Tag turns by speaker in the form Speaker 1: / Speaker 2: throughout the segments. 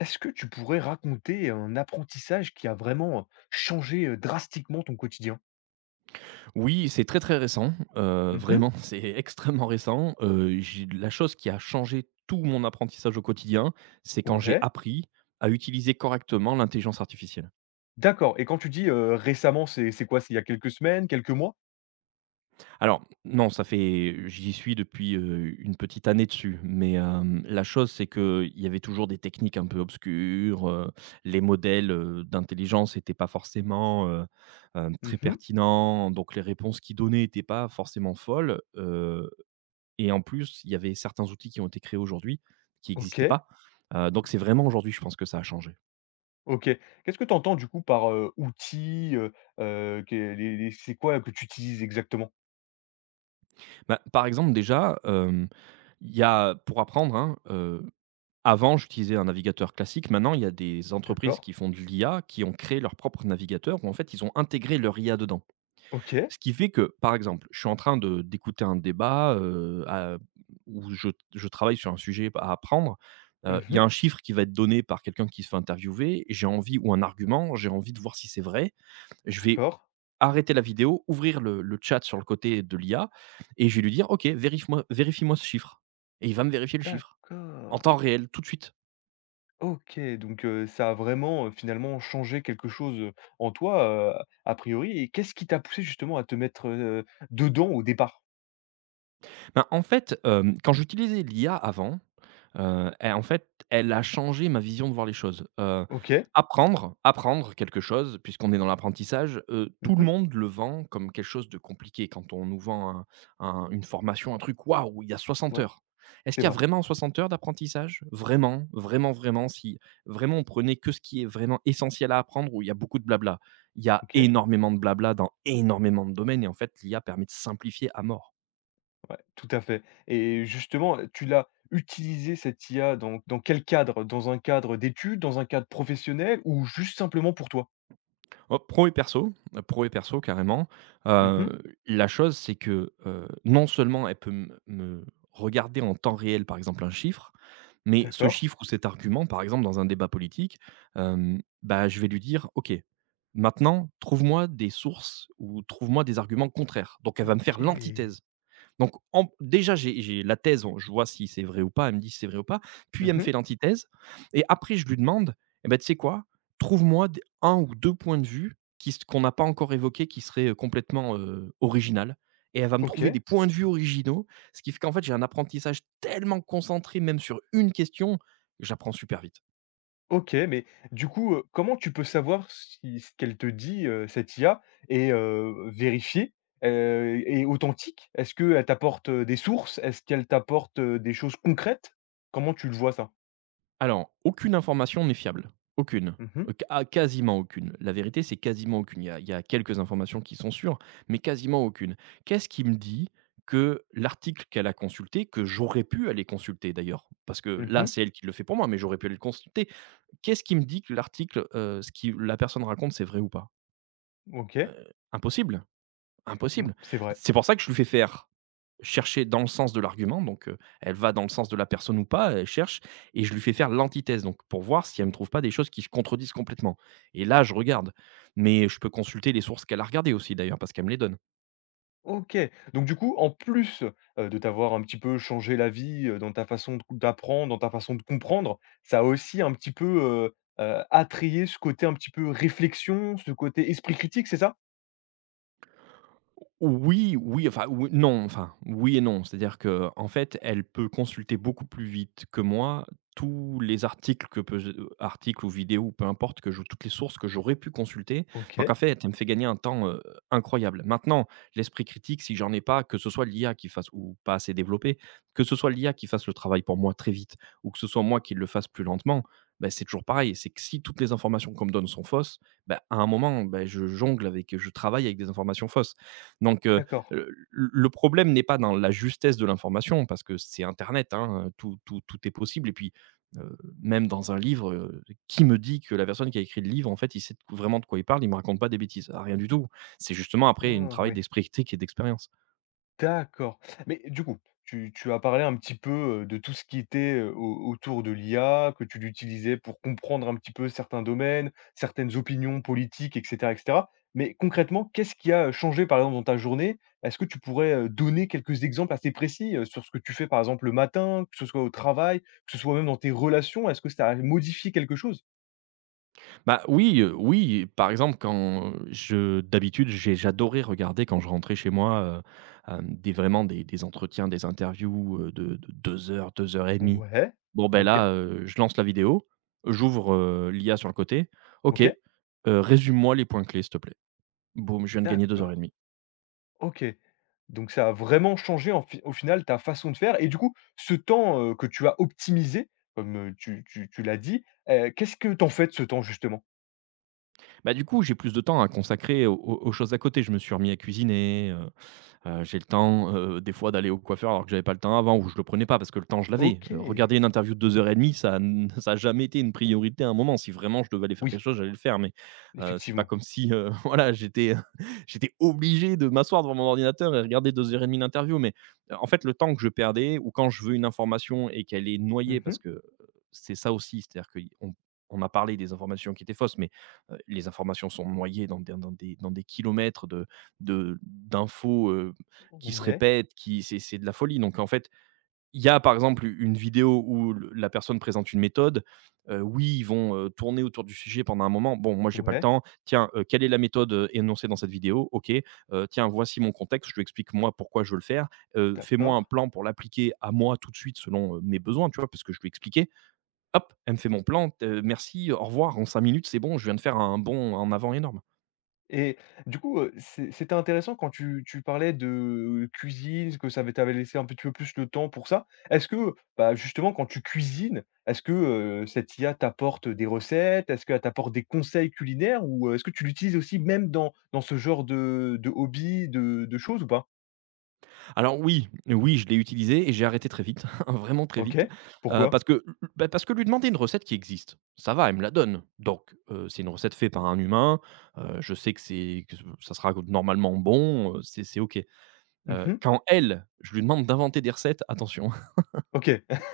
Speaker 1: Est-ce que tu pourrais raconter un apprentissage qui a changé, drastiquement ton quotidien?
Speaker 2: Oui, c'est très, très récent,
Speaker 1: Mmh.
Speaker 2: vraiment, c'est extrêmement récent. J'ai la chose qui a changé tout mon apprentissage au quotidien, c'est quand j'ai
Speaker 1: Ouais,
Speaker 2: appris à utiliser correctement l'intelligence artificielle.
Speaker 1: d'accord. Et quand tu dis, récemment, c'est quoi? C'est il y a quelques semaines, quelques mois?
Speaker 2: Alors non, ça fait j'y suis depuis, une petite année dessus, mais, la chose c'est qu'il y avait toujours des techniques un peu obscures. Les modèles, d'intelligence n'étaient pas forcément, très
Speaker 1: Mmh.
Speaker 2: pertinents, donc les réponses qu'ils donnaient n'étaient pas forcément folles. Et en plus, il y avait certains outils qui ont été créés aujourd'hui qui n'existaient
Speaker 1: OK.
Speaker 2: pas. Donc c'est vraiment aujourd'hui, je pense, que ça a changé.
Speaker 1: OK. Qu'est-ce que tu entends du coup par, outil, que les c'est quoi que tu utilises exactement?
Speaker 2: Bah, par exemple, déjà, il y a pour apprendre, hein. Avant, j'utilisais un navigateur classique, maintenant il y a des entreprises
Speaker 1: D'accord.
Speaker 2: qui font de l'IA, qui ont créé leur propre navigateur où en fait, ils ont intégré leur IA dedans.
Speaker 1: OK.
Speaker 2: Ce qui fait que, par exemple, je suis en train de d'écouter un débat, à où je travaille sur un sujet à apprendre, il y a
Speaker 1: Mmh.
Speaker 2: un chiffre qui va être donné par quelqu'un qui se fait interviewer, j'ai envie, ou un argument, j'ai envie de voir si c'est vrai. Je vais
Speaker 1: D'accord.
Speaker 2: arrêter la vidéo, ouvrir le chat sur le côté de l'IA et je vais lui dire: «OK, vérifie-moi ce chiffre», et il va me vérifier le chiffre en
Speaker 1: D'accord.
Speaker 2: temps réel, tout de suite.
Speaker 1: OK, donc ça a vraiment, finalement changé quelque chose, en toi, a priori. Et qu'est-ce qui t'a poussé justement à te mettre, dedans au départ?
Speaker 2: Ben, en fait, quand j'utilisais l'IA avant, et en fait, elle a changé ma vision de voir les choses.
Speaker 1: OK.
Speaker 2: Apprendre quelque chose, puisqu'on est dans l'apprentissage, tout le
Speaker 1: Mmh.
Speaker 2: monde le vend comme quelque chose de compliqué. Quand on nous vend un une formation, un truc, waouh, il y a soixante
Speaker 1: Ouais,
Speaker 2: heures. Est-ce
Speaker 1: c'est
Speaker 2: qu'il y a
Speaker 1: vrai.
Speaker 2: vraiment 60 heures d'apprentissage? Vraiment, vraiment, vraiment, si vraiment on prenait que ce qui est vraiment essentiel à apprendre, où il y a beaucoup de blabla. Il y a
Speaker 1: OK.
Speaker 2: énormément de blabla dans énormément de domaines, et en fait, l'IA permet de simplifier à mort.
Speaker 1: Ouais, tout à fait. Et justement, tu l'as utilisé cette IA dans quel cadre? Dans un cadre d'études, dans un cadre professionnel, ou juste simplement pour toi?
Speaker 2: Oh, pro et perso carrément. Heu,
Speaker 1: Mmh.
Speaker 2: la chose c'est que, non seulement elle peut me regarder en temps réel, par exemple, un chiffre, mais ce
Speaker 1: D'accord.
Speaker 2: chiffre ou cet argument, par exemple, dans un débat politique, bah, je vais lui dire: «OK, maintenant trouve-moi des sources ou trouve-moi des arguments contraires». Donc elle va me faire
Speaker 1: OK.
Speaker 2: l'antithèse. Donc en Déjà, j'ai la thèse, on je vois si c'est vrai ou pas, elle me dit si c'est vrai ou pas, puis elle me
Speaker 1: Mmh.
Speaker 2: fait l'antithèse, et après je lui demande: «Eh ben tu sais quoi? Trouve-moi d 1 ou 2 points de vue qui s qu'on n'a pas encore évoqués, qui seraient, complètement, original». Et elle va me trouver
Speaker 1: OK.
Speaker 2: des points de vue originaux, ce qui fait qu'en fait, j'ai un apprentissage tellement concentré même sur une question, que j'apprends super vite.
Speaker 1: OK, mais du coup, comment tu peux savoir si ce qu'elle te dit, cette IA est, vérifiée, est authentique? Est-ce qu'elle t'apporte, des sources? Est-ce qu'elle t'apporte, des choses concrètes? Comment tu le vois ça?
Speaker 2: Alors, aucune information n'est fiable. Aucune.
Speaker 1: Mmh mh.
Speaker 2: Quasiment aucune. La vérité, c'est quasiment aucune. Il y a quelques informations qui sont sûres, mais quasiment aucune. Qu'est-ce qui me dit que l'article qu'elle a consulté, que j'aurais pu aller consulter d'ailleurs, parce que là,
Speaker 1: Mmh.
Speaker 2: c'est elle qui le fait pour moi, mais j'aurais pu aller le consulter. Qu'est-ce qui me dit que l'article, ce que la personne raconte, c'est vrai ou pas?
Speaker 1: OK.
Speaker 2: Impossible,
Speaker 1: Mmh,
Speaker 2: impossible.
Speaker 1: c'est vrai.
Speaker 2: C'est pour ça que je lui fais faire. Chercher dans le sens de l'argument, donc elle va dans le sens de la personne ou pas, elle cherche, et je lui fais faire l'antithèse, donc pour voir si elle me trouve pas des choses qui se contredisent complètement, et là, je regarde, mais je peux consulter les sources qu'elle a regardées aussi d'ailleurs, parce qu'elle me les donne.
Speaker 1: OK. Donc du coup, en plus, de t'avoir un petit peu changé la vie, dans ta façon de d'apprendre, dans ta façon de comprendre, ça a aussi un petit peu, attrayé ce côté un petit peu réflexion, ce côté esprit critique, c'est ça?
Speaker 2: Oui, oui, enfin, oui, non, enfin, oui et non. C'est-à-dire que en fait, elle peut consulter beaucoup plus vite que moi tous les articles que peut je articles ou vidéos, peu importe, que je toutes les sources que j'aurais pu consulter. Donc en
Speaker 1: OK,
Speaker 2: fait, elle me fait gagner un temps, incroyable. Maintenant, l'esprit critique, si j'en ai pas, que ce soit l'IA qui fasse ou pas assez développée, que ce soit l'IA qui fasse le travail pour moi très vite, ou que ce soit moi qui le fasse plus lentement, ben c'est toujours pareil. C'est que si toutes les informations qu'on me donne sont fausses, ben à un moment, ben je jongle avec, je travaille avec des informations fausses. Donc, euh,
Speaker 1: d'accord.
Speaker 2: le problème n'est pas dans la justesse de l'information, parce que c'est Internet, hein, tout est possible. Et puis, euh, même dans un livre, qui me dit que la personne qui a écrit le livre, en fait, il sait vraiment de quoi il parle, il me raconte pas des bêtises. Ah, rien du tout. C'est justement après un
Speaker 1: Ah
Speaker 2: travail
Speaker 1: ouais,
Speaker 2: d'esprit critique et d'expérience.
Speaker 1: d'accord. Mais du coup, tu as parlé un petit peu de tout ce qui était autour de l'IA, que tu l'utilisais pour comprendre un petit peu certains domaines, certaines opinions politiques, etc., etc. Mais concrètement, qu'est-ce qui a changé, par exemple, dans ta journée? Est-ce que tu pourrais donner quelques exemples assez précis sur ce que tu fais, par exemple, le matin, que ce soit au travail, que ce soit même dans tes relations? Est-ce que ça a modifié quelque chose?
Speaker 2: Bah, oui, oui, par exemple, quand je d'habitude, j'adorais regarder quand je rentrais chez moi, des vraiment des entretiens, des interviews, de 2 heures, 2 heures et demie.
Speaker 1: Ouais,
Speaker 2: Bon, ben
Speaker 1: ok,
Speaker 2: là, je lance la vidéo, j'ouvre, l'IA sur le côté: «OK,
Speaker 1: ok,
Speaker 2: résume-moi les points clés, s'il te plaît». Boum, je viens de gagner 2 heures et
Speaker 1: d'accord.
Speaker 2: demie.
Speaker 1: OK. Donc ça a vraiment changé en fi au final ta façon de faire. Et du coup, ce temps, que tu as optimisé, comme, tu l'as dit, qu'est-ce que t'en fais de ce temps justement?
Speaker 2: Bah, du coup, j'ai plus de temps à consacrer aux aux choses à côté. Je me suis remis à cuisiner. J'ai le temps, des fois, d'aller au coiffeur, alors que j'avais pas le temps avant, ou je le prenais pas, parce que le temps je l'avais.
Speaker 1: OK.
Speaker 2: Regarder une interview de 2 heures et demie, ça n ça a jamais été une priorité à un moment. Si vraiment je devais aller faire
Speaker 1: Oui,
Speaker 2: quelque chose, j'allais le faire, mais, c'est pas
Speaker 1: effectivement.
Speaker 2: comme si, voilà, j'étais obligé de m'asseoir devant mon ordinateur et regarder 2 heures et demie d'interview. Mais, en fait, le temps que je perdais, ou quand je veux une information et qu'elle est noyée parce
Speaker 1: Mmh.
Speaker 2: que, c'est ça aussi, c'est-à-dire qu'on, on a parlé des informations qui étaient fausses, mais, les informations sont noyées dans des kilomètres de d'infos, qui se
Speaker 1: Ouais,
Speaker 2: répètent, qui c'est de la folie. Donc en fait, il y a par exemple une vidéo où le la personne présente une méthode. Oui, ils vont, tourner autour du sujet pendant un moment. Bon, moi, j'ai pas le
Speaker 1: ouais,
Speaker 2: temps. Tiens, quelle est la méthode, énoncée dans cette vidéo? OK. Tiens, voici mon contexte, je lui explique moi pourquoi je veux le faire. Fais-moi
Speaker 1: d'accord.
Speaker 2: un plan pour l'appliquer à moi tout de suite selon, mes besoins, tu vois? Parce que je lui ai expliqué. Hop, elle me fait mon plan, t merci, au revoir, en 5 minutes, c'est bon, je viens de faire un bond en avant énorme.
Speaker 1: Et du coup, c'était intéressant quand tu parlais de cuisine, que ça avait t'avait laissé un petit peu plus le temps pour ça. Est-ce que, bah, justement quand tu cuisines, est-ce que, cette IA t'apporte des recettes? Est-ce qu'elle t'apporte des conseils culinaires? Ou, est-ce que tu l'utilises aussi même dans ce genre de hobby, de choses ou pas?
Speaker 2: Alors oui, oui, je l'ai utilisé et j'ai arrêté très vite, vraiment très vite.
Speaker 1: OK. Pourquoi?
Speaker 2: Parce que, bah, parce que lui demander une recette qui existe, ça va, elle me la donne. Donc, c'est une recette faite par un humain, je sais que c'est que ça sera normalement bon, c'est OK.
Speaker 1: Mmh.
Speaker 2: Quand je lui demande d'inventer des recettes, attention,
Speaker 1: OK.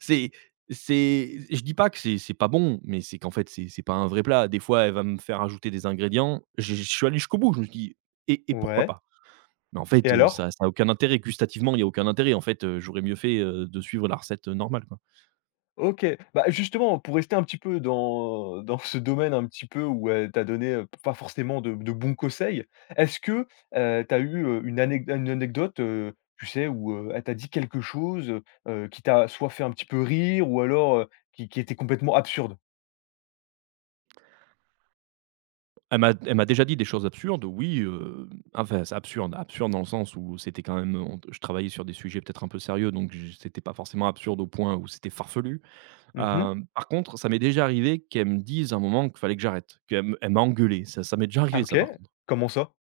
Speaker 2: c'est c'est je dis pas que c'est pas bon, mais c'est qu'en fait, c'est pas un vrai plat. Des fois, elle va me faire ajouter des ingrédients, j'ai je suis allé jusqu'au bout, je me suis dit: «Et pourquoi
Speaker 1: Ouais.
Speaker 2: pas?» Mais en
Speaker 1: Et
Speaker 2: fait,
Speaker 1: alors?
Speaker 2: ça a aucun intérêt. Gustativement, il y a aucun intérêt. En fait, j'aurais mieux fait, de suivre la recette, normale, quoi.
Speaker 1: OK. Bah, justement, pour rester un petit peu dans ce domaine un petit peu où, tu as donné, pas forcément de bons conseils, est-ce que, tu as eu, une anecdote, tu sais, où, elle t'a dit quelque chose, qui t'a soit fait un petit peu rire ou alors, qui était complètement absurde?
Speaker 2: Elle m'a déjà dit des choses absurdes, oui, enfin, c'est absurde, absurde dans le sens où c'était quand même, on je travaillais sur des sujets peut-être un peu sérieux, donc j c'était pas forcément absurde au point où c'était farfelu.
Speaker 1: Mmh.
Speaker 2: Par contre, ça m'est déjà arrivé qu'elle me dise à un moment qu'il fallait que j'arrête, qu'elle me elle m'a engueulé. Ça m'est déjà
Speaker 1: Ah
Speaker 2: arrivé
Speaker 1: OK.
Speaker 2: ça, par contre.
Speaker 1: Comment ça?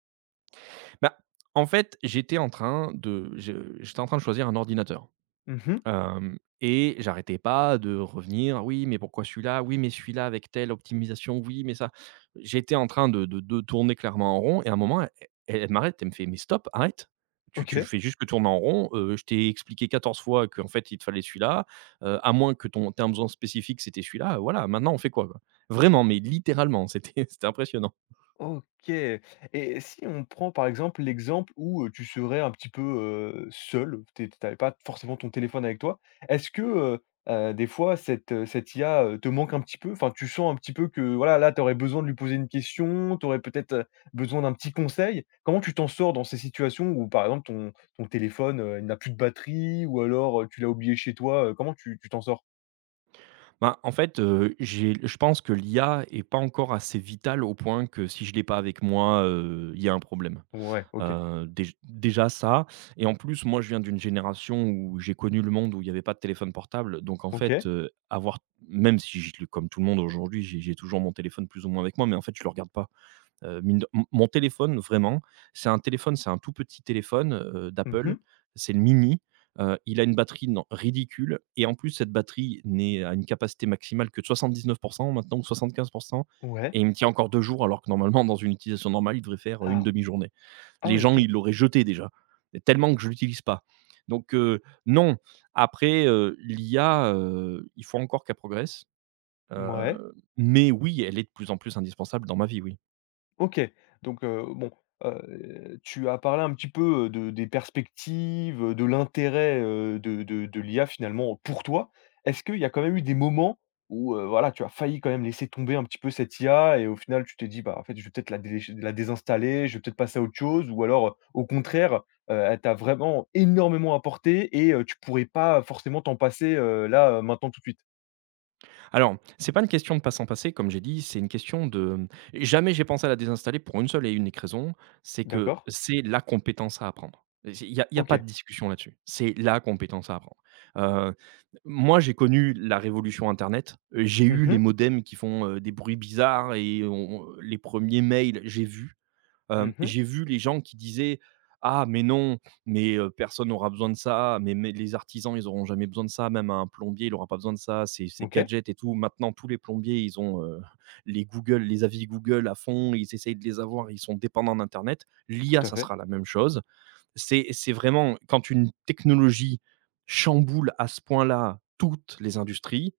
Speaker 2: Bah, en fait, j'étais en train de choisir un ordinateur,
Speaker 1: Mmh.
Speaker 2: hem et j'arrêtais pas de revenir: «Oui, mais pourquoi celui-là? Oui, mais celui-là avec telle optimisation, oui, mais ça». J'étais en train de tourner clairement en rond, et à un moment, e elle m'arrête, elle me fait: «Mais stop, arrête! Tu
Speaker 1: OK.
Speaker 2: fais juste que tourner en rond, je t'ai expliqué 14 fois qu'en fait, il te fallait celui-là, à moins que ton tu un besoin spécifique, c'était celui-là, voilà, maintenant on fait quoi, quoi?» Vraiment, mais littéralement, c'était c'était impressionnant.
Speaker 1: OK, et si on prend, par exemple, l'exemple où, tu serais un petit peu, seul, tu pas forcément ton téléphone avec toi, est-ce que, des fois cette, cette IA, te manque un petit peu? Enfin, tu sens un petit peu que, voilà, là, tu aurais besoin de lui poser une question, tu aurais peut-être, besoin d'un petit conseil? Comment tu t'en sors dans ces situations où, par exemple, ton téléphone, il n'a plus de batterie, ou alors, tu l'as oublié chez toi, comment tu t'en sors?
Speaker 2: Ben, en fait, j'ai je pense que l'IA est pas encore assez vitale au point que si je l'ai pas avec moi, il y a un problème.
Speaker 1: Ouais, OK.
Speaker 2: Déjà ça, et en plus, moi, je viens d'une génération où j'ai connu le monde où il y avait pas de téléphone portable. Donc en fait,
Speaker 1: OK.
Speaker 2: avoir même si je le comme tout le monde aujourd'hui, j'ai toujours mon téléphone plus ou moins avec moi, mais en fait, je le regarde pas. Mine de mon téléphone vraiment, c'est un téléphone, c'est un tout petit téléphone, d'Apple,
Speaker 1: Mmh.
Speaker 2: c'est le mini, il a une batterie non ridicule et en plus cette batterie n'est à une capacité maximale que de 79 maintenant ou 75,
Speaker 1: Ouais.
Speaker 2: et il me tient encore 2 jours alors que normalement dans une utilisation normale, il devrait faire, une
Speaker 1: Ah
Speaker 2: demi-journée.
Speaker 1: ah
Speaker 2: Les
Speaker 1: oui,
Speaker 2: gens,
Speaker 1: OK.
Speaker 2: ils l'auraient jeté déjà, tellement que je l'utilise pas. Donc non, après, l'IA, il faut encore qu'elle progresse,
Speaker 1: Ouais.
Speaker 2: mais oui, elle est de plus en plus indispensable dans ma vie, oui.
Speaker 1: OK, donc bon, tu as parlé un petit peu, de des perspectives, de l'intérêt, de l'IA finalement pour toi. Est-ce qu'il y a quand même eu des moments où, voilà, tu as failli quand même laisser tomber un petit peu cette IA et au final tu t'es dit: «Bah, en fait, je vais peut-être la désinstaller, je vais peut-être passer à autre chose», ou alors, au contraire, elle t'a vraiment énormément apporté et tu pourrais pas forcément t'en passer, là, maintenant tout de suite?
Speaker 2: Alors, c'est pas une question de pas s'en passer, comme j'ai dit, c'est une question de jamais j'ai pensé à la désinstaller pour une seule et unique raison, c'est que
Speaker 1: D'accord.
Speaker 2: c'est la compétence à apprendre. Il y a y a pas
Speaker 1: OK.
Speaker 2: de discussion là-dessus. C'est la compétence à apprendre. Heu, Moi, j'ai connu la révolution internet, j'ai
Speaker 1: Mmh
Speaker 2: eu les
Speaker 1: mh.
Speaker 2: modems qui font, des bruits bizarres, et on les premiers mails, j'ai vu.
Speaker 1: Mmh.
Speaker 2: J'ai vu les gens qui disaient: «Ah mais non, mais personne n'aura besoin de ça, mais les artisans, ils n'auront jamais besoin de ça, même un plombier, il n'aura pas besoin de ça, c'est
Speaker 1: OK,
Speaker 2: gadget et tout». Maintenant tous les plombiers, ils ont, les Google, les avis Google à fond, ils essayent de les avoir, ils sont dépendants d'internet. L'IA,
Speaker 1: tout à
Speaker 2: ça
Speaker 1: fait.
Speaker 2: sera la même chose. C'est vraiment quand une technologie chamboule à ce point-là toutes les industries,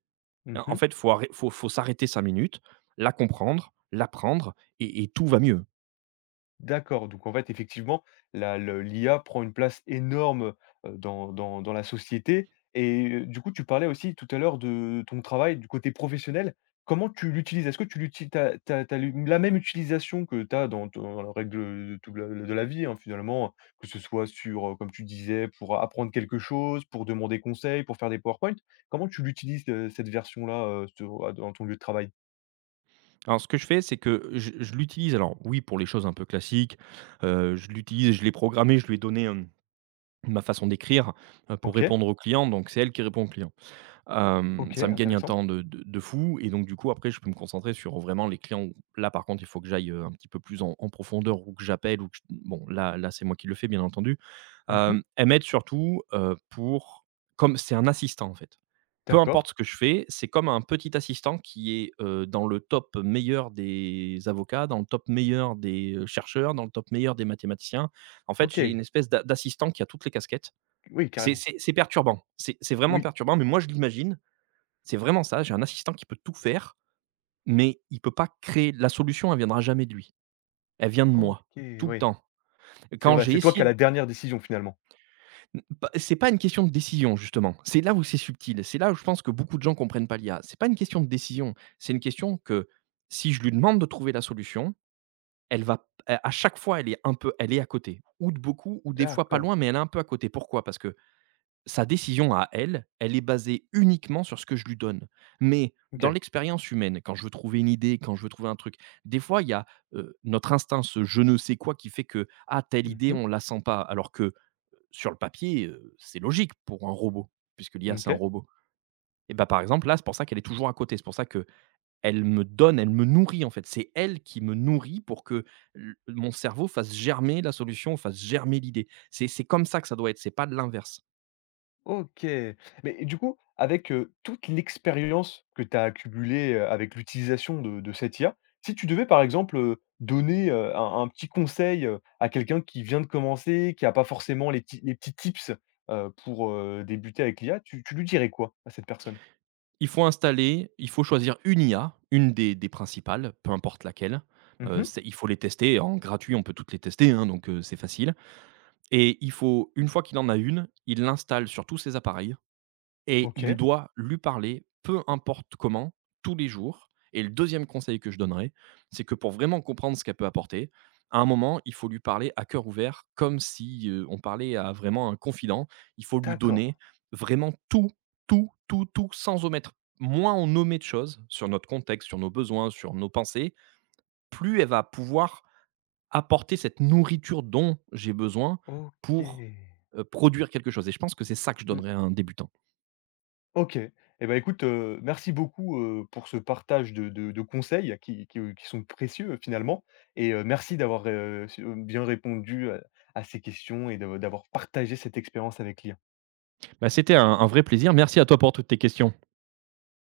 Speaker 2: en
Speaker 1: Mmh.
Speaker 2: fait, il faut arrê faut faut s'arrêter 5 minutes, la comprendre, l'apprendre, et tout va mieux.
Speaker 1: D'accord, donc en fait, effectivement, la le l'IA prend une place énorme, dans la société. Et du coup, tu parlais aussi tout à l'heure de ton travail du côté professionnel. Comment tu l'utilises? Est-ce que tu l'utilises t'as as tu lu la même utilisation que tu as dans dans la règle, de tout la de la vie, hein, finalement, que ce soit sur, comme tu disais, pour apprendre quelque chose, pour demander conseil, pour faire des PowerPoint? Comment tu l'utilises, cette version-là, sur, dans ton lieu de travail?
Speaker 2: Alors ce que je fais, c'est que je l'utilise, alors oui, pour les choses un peu classiques, je l'utilise, je l'ai programmé, je lui ai donné, ma façon d'écrire, pour
Speaker 1: OK,
Speaker 2: répondre aux clients, donc c'est elle qui répond aux clients.
Speaker 1: OK,
Speaker 2: Ça me gagne un
Speaker 1: intéressant.
Speaker 2: temps de fou et donc du coup, après, je peux me concentrer sur vraiment les clients où là, par contre, il faut que j'aille, un petit peu plus en profondeur, ou que j'appelle, ou que je bon, là, c'est moi qui le fais, bien entendu.
Speaker 1: Mmh.
Speaker 2: Elle m'aide surtout, pour comme c'est un assistant, en fait. Peu
Speaker 1: D'accord.
Speaker 2: importe ce que je fais, c'est comme un petit assistant qui est, dans le top meilleur des avocats, dans le top meilleur des, chercheurs, dans le top meilleur des mathématiciens. En fait, j'ai une
Speaker 1: OK,
Speaker 2: espèce d'assistant qui a toutes les casquettes.
Speaker 1: oui,
Speaker 2: C'est
Speaker 1: carrément.
Speaker 2: c'est c'est perturbant. C'est vraiment
Speaker 1: Oui,
Speaker 2: perturbant, mais moi, je l'imagine c'est vraiment ça, j'ai un assistant qui peut tout faire, mais il peut pas créer la solution, elle viendra jamais de lui. Elle vient de
Speaker 1: OK,
Speaker 2: moi, tout le
Speaker 1: oui,
Speaker 2: temps.
Speaker 1: c'est
Speaker 2: Quand
Speaker 1: vrai,
Speaker 2: j'ai
Speaker 1: c'est toi qui
Speaker 2: essayé
Speaker 1: as
Speaker 2: d
Speaker 1: la dernière décision finalement.
Speaker 2: n pas c'est pas une question de décision justement, c'est là où c'est subtil, c'est là où je pense que beaucoup de gens comprennent pas l'IA. C'est pas une question de décision, c'est une question que si je lui demande de trouver la solution, elle va à chaque fois, elle est un peu, elle est à côté, ou de beaucoup, ou des fois pas
Speaker 1: D'accord,
Speaker 2: loin, mais elle est un peu à côté. Pourquoi? Parce que sa décision à elle, elle est basée uniquement sur ce que je lui donne. Mais dans
Speaker 1: OK.
Speaker 2: l'expérience humaine, quand je veux trouver une idée, quand je veux trouver un truc, des fois, il y a, notre instinct, ce je ne sais quoi qui fait que: «Ah, telle idée,
Speaker 1: Mmh.
Speaker 2: on la sent pas», alors que, sur le papier, c'est logique pour un robot, puisque l'IA, c'est un
Speaker 1: OK.
Speaker 2: robot. Et bah, par exemple, là, c'est pour ça qu'elle est toujours à côté. C'est pour ça que elle me donne, elle me nourrit, en fait. C'est elle qui me nourrit pour que l mon cerveau fasse germer la solution, fasse germer l'idée. C'est comme ça que ça doit être, c'est pas de l'inverse.
Speaker 1: OK. Mais du coup, avec, toute l'expérience que tu as accumulée, avec l'utilisation de cette IA, si tu devais par exemple, donner, un petit conseil, à quelqu'un qui vient de commencer, qui n'a pas forcément les petits tips, pour, débuter avec l'IA, tu lui dirais quoi à cette personne?
Speaker 2: Il faut installer, il faut choisir une IA, une des principales, peu importe laquelle.
Speaker 1: Mmh.
Speaker 2: C'est il faut les tester en gratuit, on peut toutes les tester, hein, donc c'est facile, et il faut une fois qu'il en a une, il l'installe sur tous ses appareils et il
Speaker 1: OK,
Speaker 2: doit lui parler, peu importe comment, tous les jours. Et le deuxième conseil que je donnerais, c'est que pour vraiment comprendre ce qu'elle peut apporter, à un moment, il faut lui parler à cœur ouvert, comme si, on parlait à vraiment un confident. Il faut lui
Speaker 1: d'accord.
Speaker 2: donner vraiment tout, tout, tout, tout, sans omettre. Moins on omet de choses sur notre contexte, sur nos besoins, sur nos pensées, plus elle va pouvoir apporter cette nourriture dont j'ai besoin
Speaker 1: OK.
Speaker 2: pour, produire quelque chose, et je pense que c'est ça que je
Speaker 1: Mmh.
Speaker 2: donnerais à un débutant.
Speaker 1: OK. Eh ben écoute, merci beaucoup, pour ce partage de conseils qui qui sont précieux finalement, et merci d'avoir, su bien répondu à ces questions, et de d'avoir partagé cette expérience avec l'IA.
Speaker 2: Bah, c'était un vrai plaisir. Merci à toi pour toutes tes questions.